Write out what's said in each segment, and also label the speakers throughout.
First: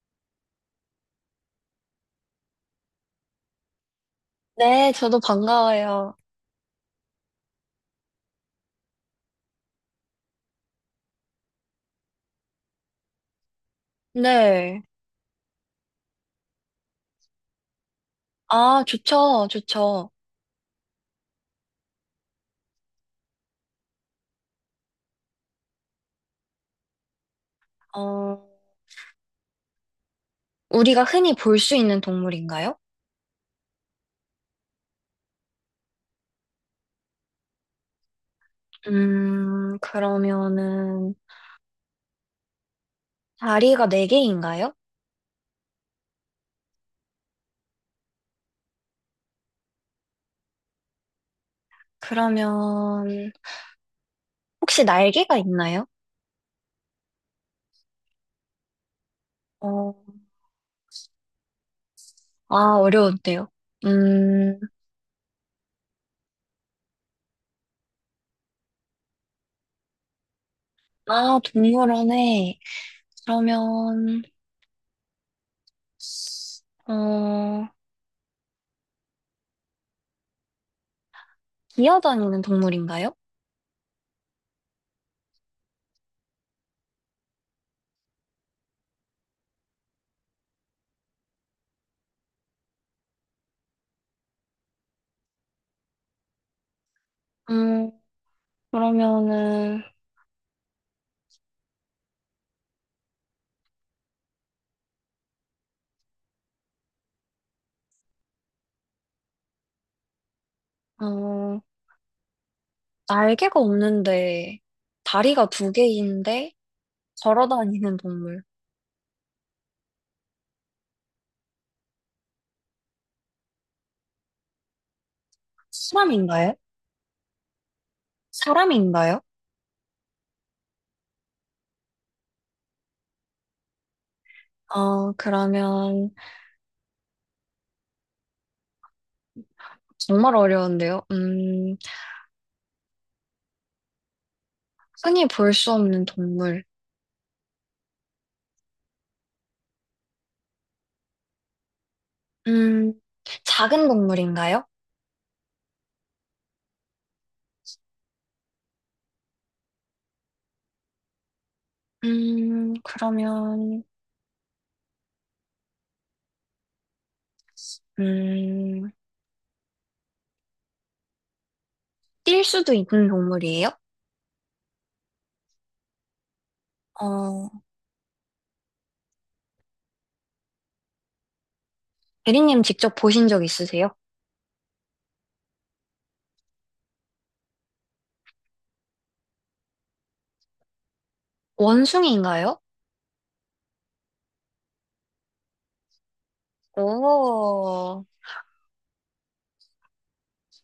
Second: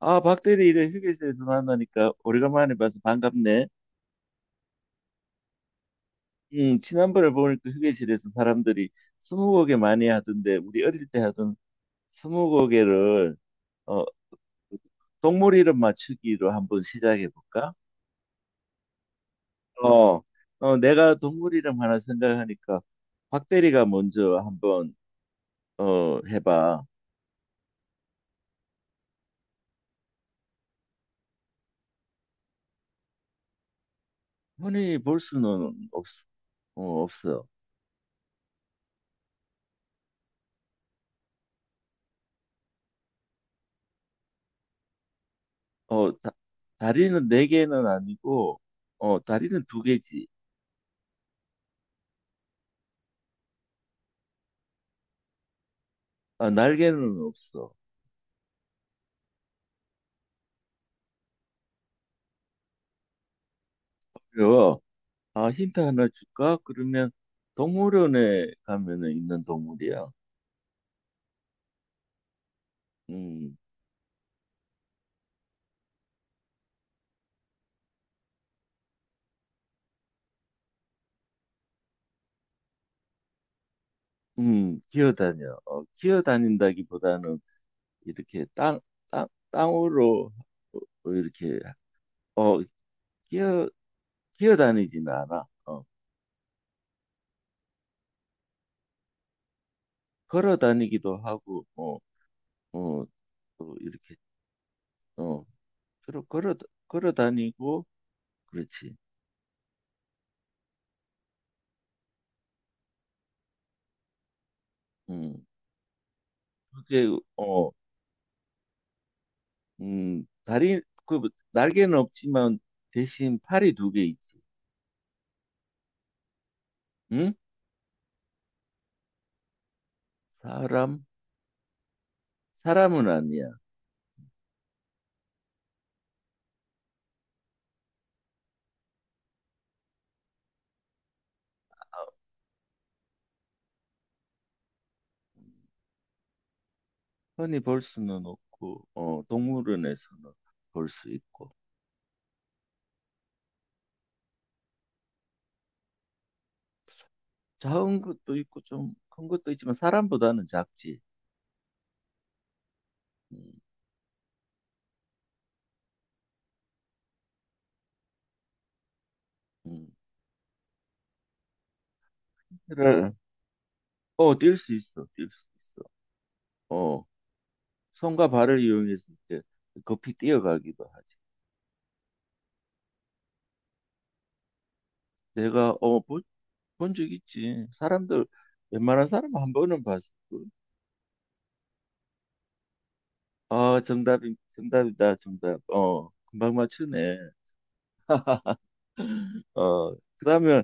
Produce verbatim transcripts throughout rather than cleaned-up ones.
Speaker 1: 아, 박대리 이래 휴게실에서 만나니까 오래간만에 봐서 반갑네.
Speaker 2: 네, 저도 반가워요.
Speaker 1: 응, 지난번에 보니까 휴게실에서 사람들이 스무고개 많이 하던데 우리 어릴 때 하던 스무고개를 어,
Speaker 2: 네.
Speaker 1: 동물 이름 맞추기로 한번 시작해 볼까?
Speaker 2: 아, 좋죠, 좋죠.
Speaker 1: 어, 어, 내가 동물 이름 하나 생각하니까 박대리가 먼저 한번 어, 해봐.
Speaker 2: 어, 우리가 흔히 볼 수 있는 동물인가요?
Speaker 1: 흔히 볼 수는 없, 어, 없어.
Speaker 2: 음, 그러면은, 다리가 네개인가요?
Speaker 1: 어, 다, 다리는 네 개는 아니고 어, 다리는 두 개지.
Speaker 2: 그러면, 혹시 날개가 있나요?
Speaker 1: 아, 날개는 없어.
Speaker 2: 어, 아, 어려운데요. 음,
Speaker 1: 그리고 아, 힌트 하나 줄까? 그러면 동물원에 가면은 있는 동물이야.
Speaker 2: 아, 동물원에,
Speaker 1: 음,
Speaker 2: 그러면, 어, 기어다니는 동물인가요?
Speaker 1: 음, 기어다녀. 어, 기어다닌다기보다는 이렇게 땅, 땅, 땅으로 어, 이렇게 어, 기어, 기어다니지는 않아. 어,
Speaker 2: 음, 그러면은,
Speaker 1: 걸어다니기도 하고, 어, 어, 또 이렇게 어, 걸어 걸어 걸어다니고, 그렇지.
Speaker 2: 어, 날개가 없는데
Speaker 1: 음,
Speaker 2: 다리가 두 개인데
Speaker 1: 그게
Speaker 2: 걸어
Speaker 1: 어.
Speaker 2: 다니는 동물.
Speaker 1: 음, 다리, 그, 뭐, 날개는 없지만 대신 팔이 두 개 있지.
Speaker 2: 사람인가요?
Speaker 1: 응?
Speaker 2: 사람인가요?
Speaker 1: 사람? 사람은 아니야.
Speaker 2: 어, 그러면 정말 어려운데요. 음, 흔히 볼 수 없는 동물.
Speaker 1: 흔히 볼 수는 없고, 어, 동물원에서는 볼 수 있고.
Speaker 2: 음, 작은 동물인가요?
Speaker 1: 작은 것도 있고, 좀 큰 것도 있지만 사람보다는 작지.
Speaker 2: 음,
Speaker 1: 음,
Speaker 2: 그러면 음,
Speaker 1: 음.
Speaker 2: 뛸 수도 있는
Speaker 1: 그래.
Speaker 2: 동물이에요?
Speaker 1: 어, 뛸 수 있어. 뛸 수 있어. 어,
Speaker 2: 어,
Speaker 1: 손과 발을 이용해서 이렇게 급히 뛰어가기도 하지.
Speaker 2: 대리님 직접 보신 적 있으세요?
Speaker 1: 내가, 어, 본, 본적 있지. 사람들, 웬만한 사람 한 번은 봤어.
Speaker 2: 원숭이인가요?
Speaker 1: 아, 정답이, 정답이다, 정답. 어, 금방 맞추네.
Speaker 2: 오,
Speaker 1: 어, 그러면,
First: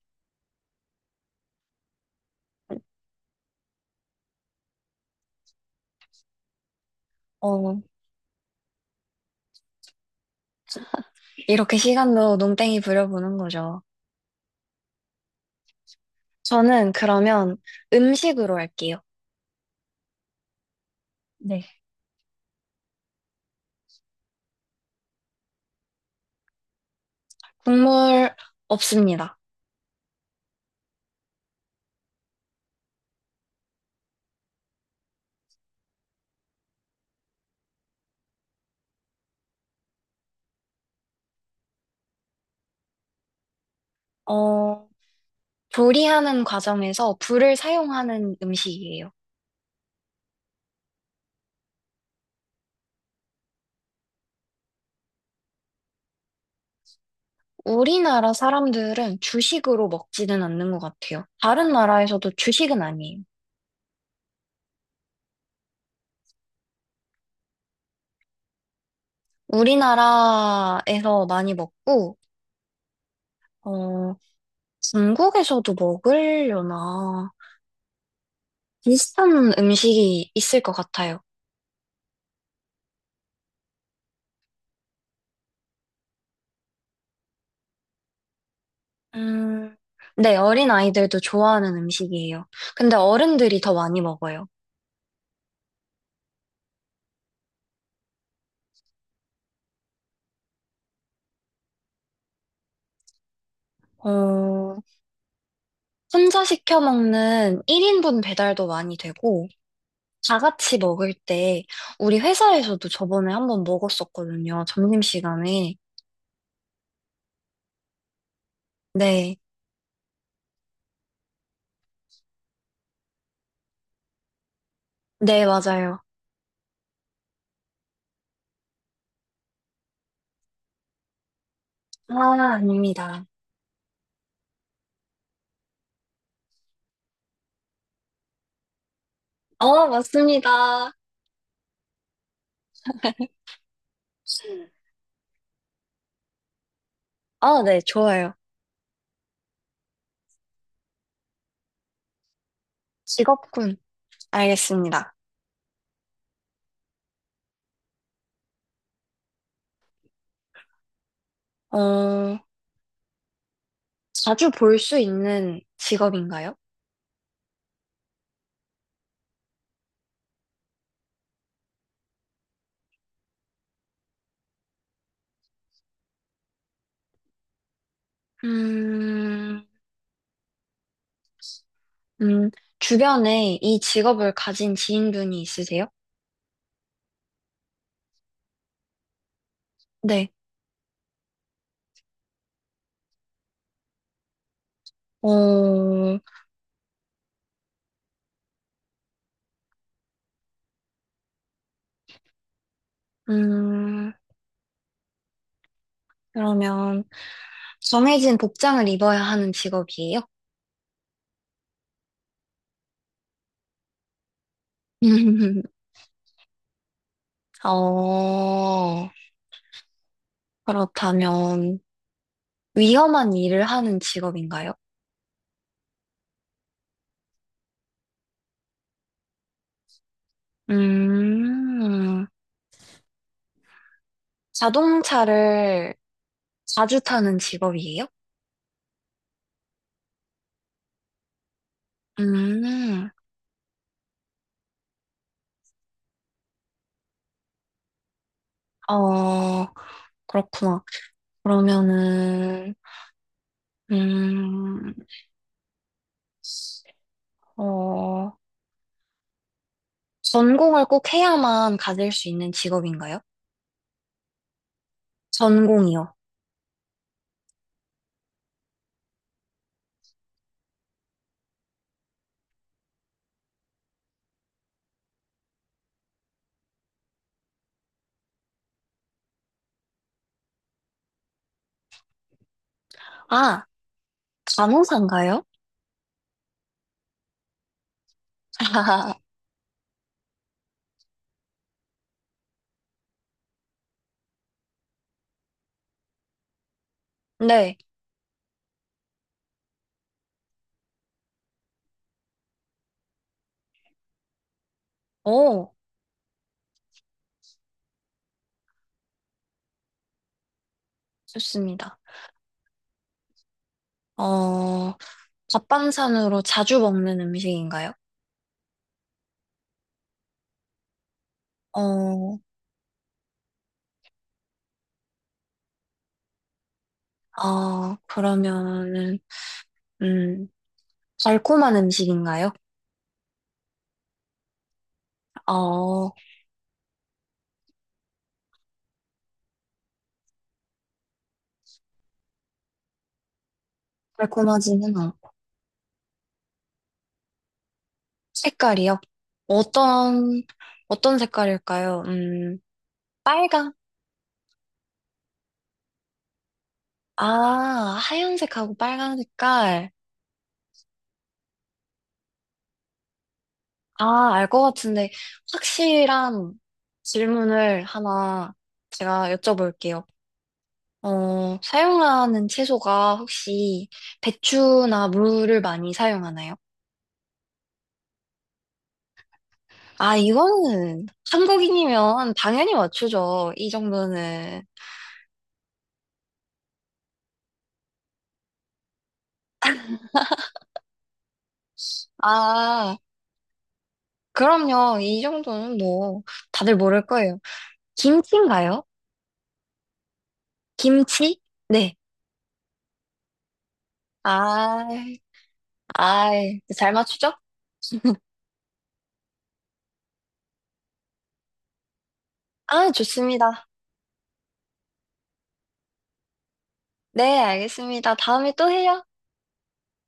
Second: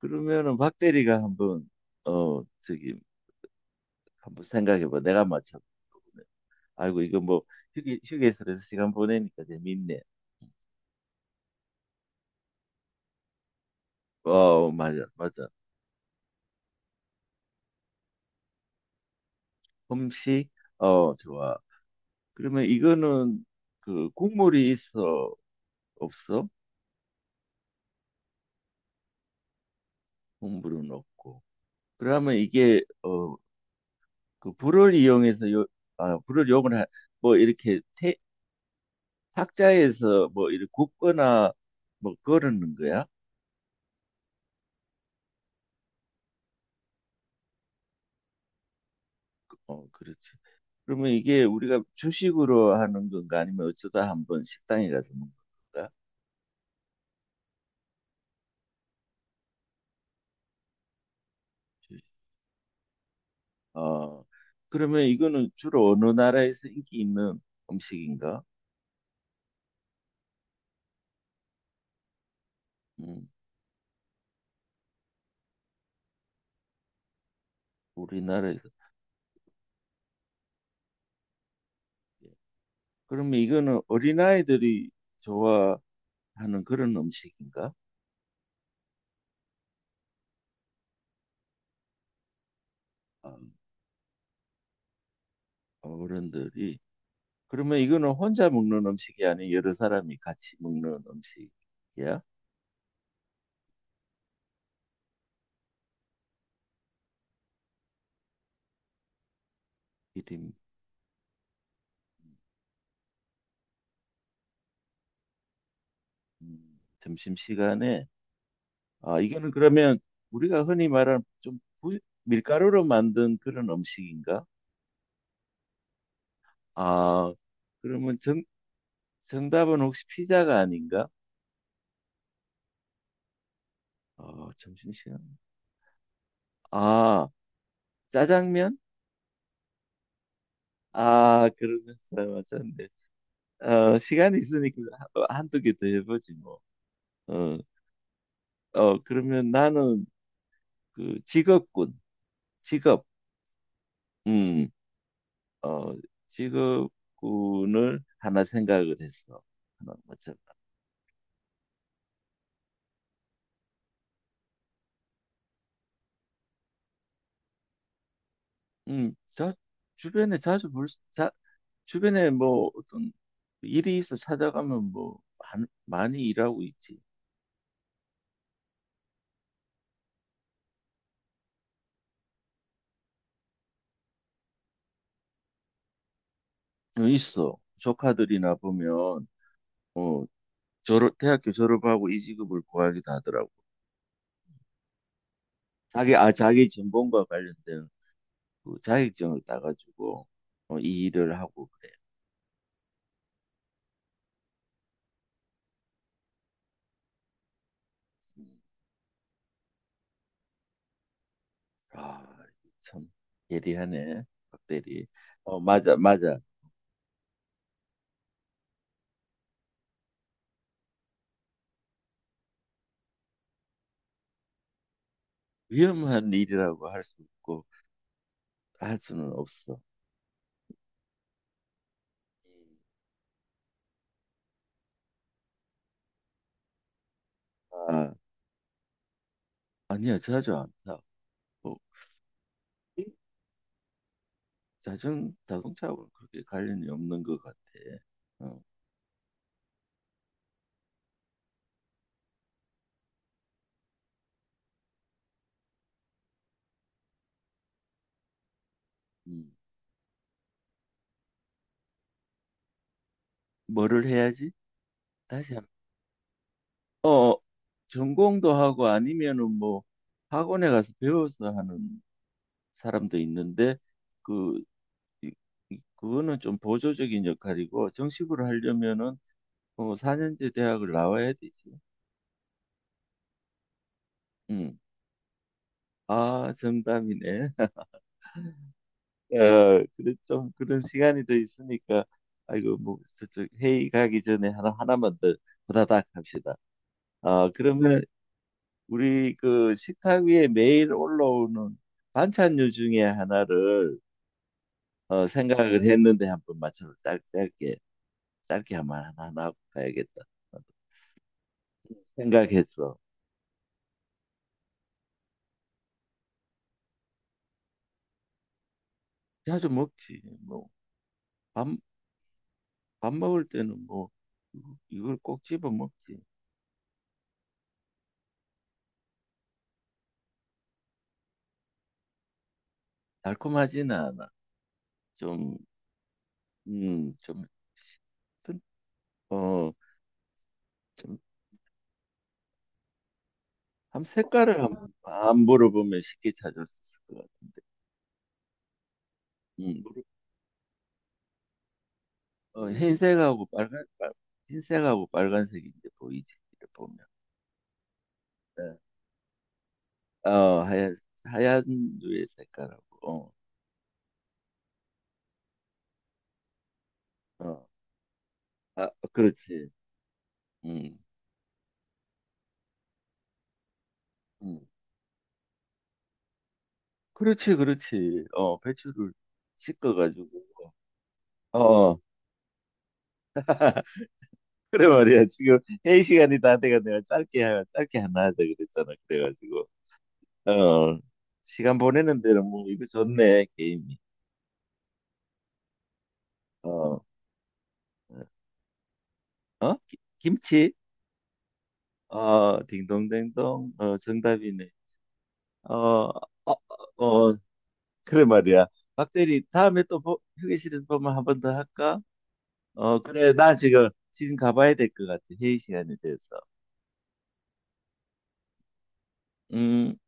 Speaker 1: 그러면은 박 대리가 한번, 어, 저기, 한번 생각해봐. 내가 맞춰. 아이고, 이거 뭐,
Speaker 2: 어,
Speaker 1: 휴게, 휴게소에서 시간 보내니까 재밌네.
Speaker 2: 이렇게 시간도 농땡이 부려보는 거죠.
Speaker 1: 어, 맞아, 맞아.
Speaker 2: 저는 그러면 음식으로 할게요.
Speaker 1: 음식, 어, 좋아.
Speaker 2: 네.
Speaker 1: 그러면 이거는, 그, 국물이 있어, 없어?
Speaker 2: 국물 없습니다.
Speaker 1: 국물은 없고. 그러면 이게, 어, 그, 불을 이용해서 요, 아, 불을 이용을, 하, 뭐, 이렇게 태, 탁자에서 뭐 이렇게 굽거나 뭐 거르는 거야?
Speaker 2: 어, 조리하는 과정에서 불을 사용하는 음식이에요.
Speaker 1: 어, 그렇지. 그러면 이게 우리가 주식으로 하는 건가 아니면 어쩌다 한번 식당에 가서 먹는 건가?
Speaker 2: 우리나라 사람들은 주식으로 먹지는 않는 것 같아요. 다른
Speaker 1: 주식.
Speaker 2: 나라에서도 주식은 아니에요.
Speaker 1: 어, 그러면 이거는 주로 어느 나라에서 인기 있는 음식인가?
Speaker 2: 우리나라에서 많이 먹고,
Speaker 1: 음,
Speaker 2: 어, 중국에서도 먹으려나.
Speaker 1: 우리나라에서.
Speaker 2: 비슷한 음식이 있을 것 같아요.
Speaker 1: 예. 그러면 이거는 어린아이들이 좋아하는 그런 음식인가?
Speaker 2: 음, 네, 어린 아이들도 좋아하는 음식이에요. 근데
Speaker 1: 어,
Speaker 2: 어른들이 더 많이 먹어요.
Speaker 1: 어른들이. 그러면 이거는 혼자 먹는 음식이 아닌 여러 사람이 같이 먹는 음식이야?
Speaker 2: 어, 혼자 시켜 먹는 일 인분 배달도 많이 되고, 다
Speaker 1: 이름.
Speaker 2: 같이 먹을 때, 우리 회사에서도 저번에 한번 먹었었거든요. 점심시간에.
Speaker 1: 음, 점심시간에, 아,
Speaker 2: 네,
Speaker 1: 이거는 그러면 우리가 흔히 말하는 좀 부- 밀가루로 만든 그런 음식인가?
Speaker 2: 네, 맞아요.
Speaker 1: 아, 그러면 정, 정답은 혹시 피자가 아닌가?
Speaker 2: 아, 아닙니다.
Speaker 1: 아, 점심시간. 아, 짜장면?
Speaker 2: 어, 맞습니다.
Speaker 1: 아, 그러면 잘 맞췄네. 어, 시간이 있으니까 한- 한두 개 더 해보지 뭐. 어,
Speaker 2: 아, 네, 좋아요.
Speaker 1: 어, 그러면 나는 그 직업군, 직업,
Speaker 2: 직업군.
Speaker 1: 음,
Speaker 2: 알겠습니다.
Speaker 1: 어, 직업군을 하나 생각을 했어. 하나 맞춰
Speaker 2: 어, 자주 볼 수 있는 직업인가요?
Speaker 1: 음, 자, 주변에 자주 볼, 수- 자, 주변에 뭐 어떤 일이 있어 찾아가면 뭐 한- 많이 일하고 있지.
Speaker 2: 음, 음, 주변에 이 직업을 가진 지인분이 있으세요?
Speaker 1: 어, 있어. 조카들이나 보면 어,
Speaker 2: 네.
Speaker 1: 졸업, 대학교 졸업하고 이직업을 구하기도 하더라고.
Speaker 2: 어,
Speaker 1: 자기, 아, 자기 전공과 관련된 그 자격증을 따가지고 어, 이 일을 하고 그래.
Speaker 2: 음, 그러면 정해진
Speaker 1: 음,
Speaker 2: 복장을 입어야 하는 직업이에요?
Speaker 1: 아, 참 예리하네, 박 대리. 어, 맞아, 맞아.
Speaker 2: 어, 그렇다면 위험한 일을 하는 직업인가요?
Speaker 1: 위험한 일이라고 할 수 없고 할 수는 없어.
Speaker 2: 음,
Speaker 1: 음,
Speaker 2: 자동차를 자주 타는 직업이에요?
Speaker 1: 아, 아니야, 자주 안 타. 뭐,
Speaker 2: 음,
Speaker 1: 자전, 자동차하고는 그렇게 관련이 없는 것 같아. 어,
Speaker 2: 어, 그렇구나. 그러면은, 음, 어,
Speaker 1: 음.
Speaker 2: 전공을 꼭 해야만 가질 수 있는 직업인가요?
Speaker 1: 뭐를 해야지? 다시 한
Speaker 2: 전공이요.
Speaker 1: 어, 전공도 하고 아니면은 뭐 학원에 가서 배워서 하는 사람도 있는데 그 이- 이- 그거는 좀 보조적인 역할이고 정식으로 하려면은 어, 사 년제 대학을 나와야 되지.
Speaker 2: 아,
Speaker 1: 음.
Speaker 2: 간호사인가요?
Speaker 1: 아, 정답이네. 어, 그래, 좀 그런 시간이 더 있으니까, 아이고, 뭐, 저쪽 회의 가기 전에 하나, 하나만 더 후다닥 합시다. 아,
Speaker 2: 네.
Speaker 1: 그러면 우리 그 식탁 위에 매일 올라오는 반찬류 중에 하나를 어,
Speaker 2: 오,
Speaker 1: 생각을 했는데 한번 맞춰서 짧, 짧게, 짧게 한번 하나, 하나 하고 가야겠다.
Speaker 2: 좋습니다.
Speaker 1: 생각했어.
Speaker 2: 어, 밥반찬으로 자주 먹는 음식인가요?
Speaker 1: 자주 먹지. 뭐, 밥,
Speaker 2: 어,
Speaker 1: 밥 먹을 때는 뭐, 이걸 꼭 집어 먹지.
Speaker 2: 아, 그러면은, 음, 달콤한 음식인가요?
Speaker 1: 달콤하지는 않아. 좀,
Speaker 2: 어,
Speaker 1: 음, 좀 튼 어, 좀, 한 색깔을 한,
Speaker 2: 달콤하지는 않고.
Speaker 1: 안 물어보면 쉽게 찾을 수 있을 것 같은데.
Speaker 2: 색깔이요?
Speaker 1: 음, 물어-
Speaker 2: 어떤, 어떤 색깔일까요? 음,
Speaker 1: 어, 흰색하고
Speaker 2: 빨강?
Speaker 1: 빨간, 빨, 흰색하고 빨간색이 이제 보이지, 이렇게 보면.
Speaker 2: 아, 하얀색하고
Speaker 1: 네.
Speaker 2: 빨간 색깔.
Speaker 1: 어, 하얀, 하얀 류의 색깔하고,
Speaker 2: 아, 알 것 같은데, 확실한
Speaker 1: 어, 어,
Speaker 2: 질문을 하나
Speaker 1: 아,
Speaker 2: 제가
Speaker 1: 그렇지.
Speaker 2: 여쭤볼게요.
Speaker 1: 음,
Speaker 2: 어, 사용하는 채소가 혹시
Speaker 1: 음.
Speaker 2: 배추나 무를 많이 사용하나요?
Speaker 1: 그렇지, 그렇지. 어, 배추를
Speaker 2: 아,
Speaker 1: 씻어가지고.
Speaker 2: 이거는
Speaker 1: 어, 어.
Speaker 2: 한국인이면 당연히 맞추죠. 이 정도는.
Speaker 1: 그래 말이야. 지금 회의 시간이 다 돼가 내가 짧게, 하- 짧게 하나 하자 그랬잖아. 그래가지고. 어, 시간 보내는 데는 뭐 이거
Speaker 2: 아,
Speaker 1: 좋네 게임이.
Speaker 2: 그럼요. 이 정도는 뭐, 다들
Speaker 1: 어,
Speaker 2: 모를 거예요. 김치인가요?
Speaker 1: 어? 기- 김치?
Speaker 2: 김치? 네.
Speaker 1: 어, 딩동댕동. 어, 정답이네.
Speaker 2: 아,
Speaker 1: 어,
Speaker 2: 아,
Speaker 1: 어,
Speaker 2: 잘 맞추죠?
Speaker 1: 어, 그래 말이야. 박대리 다음에 또 보- 휴게실에서 보면 한 번 더 할까?
Speaker 2: 아,
Speaker 1: 어, 그래. 나
Speaker 2: 좋습니다.
Speaker 1: 지금 지금 가봐야 될 것 같아. 회의 시간이 돼서.
Speaker 2: 네, 알겠습니다. 다음에 또 해요.
Speaker 1: 음.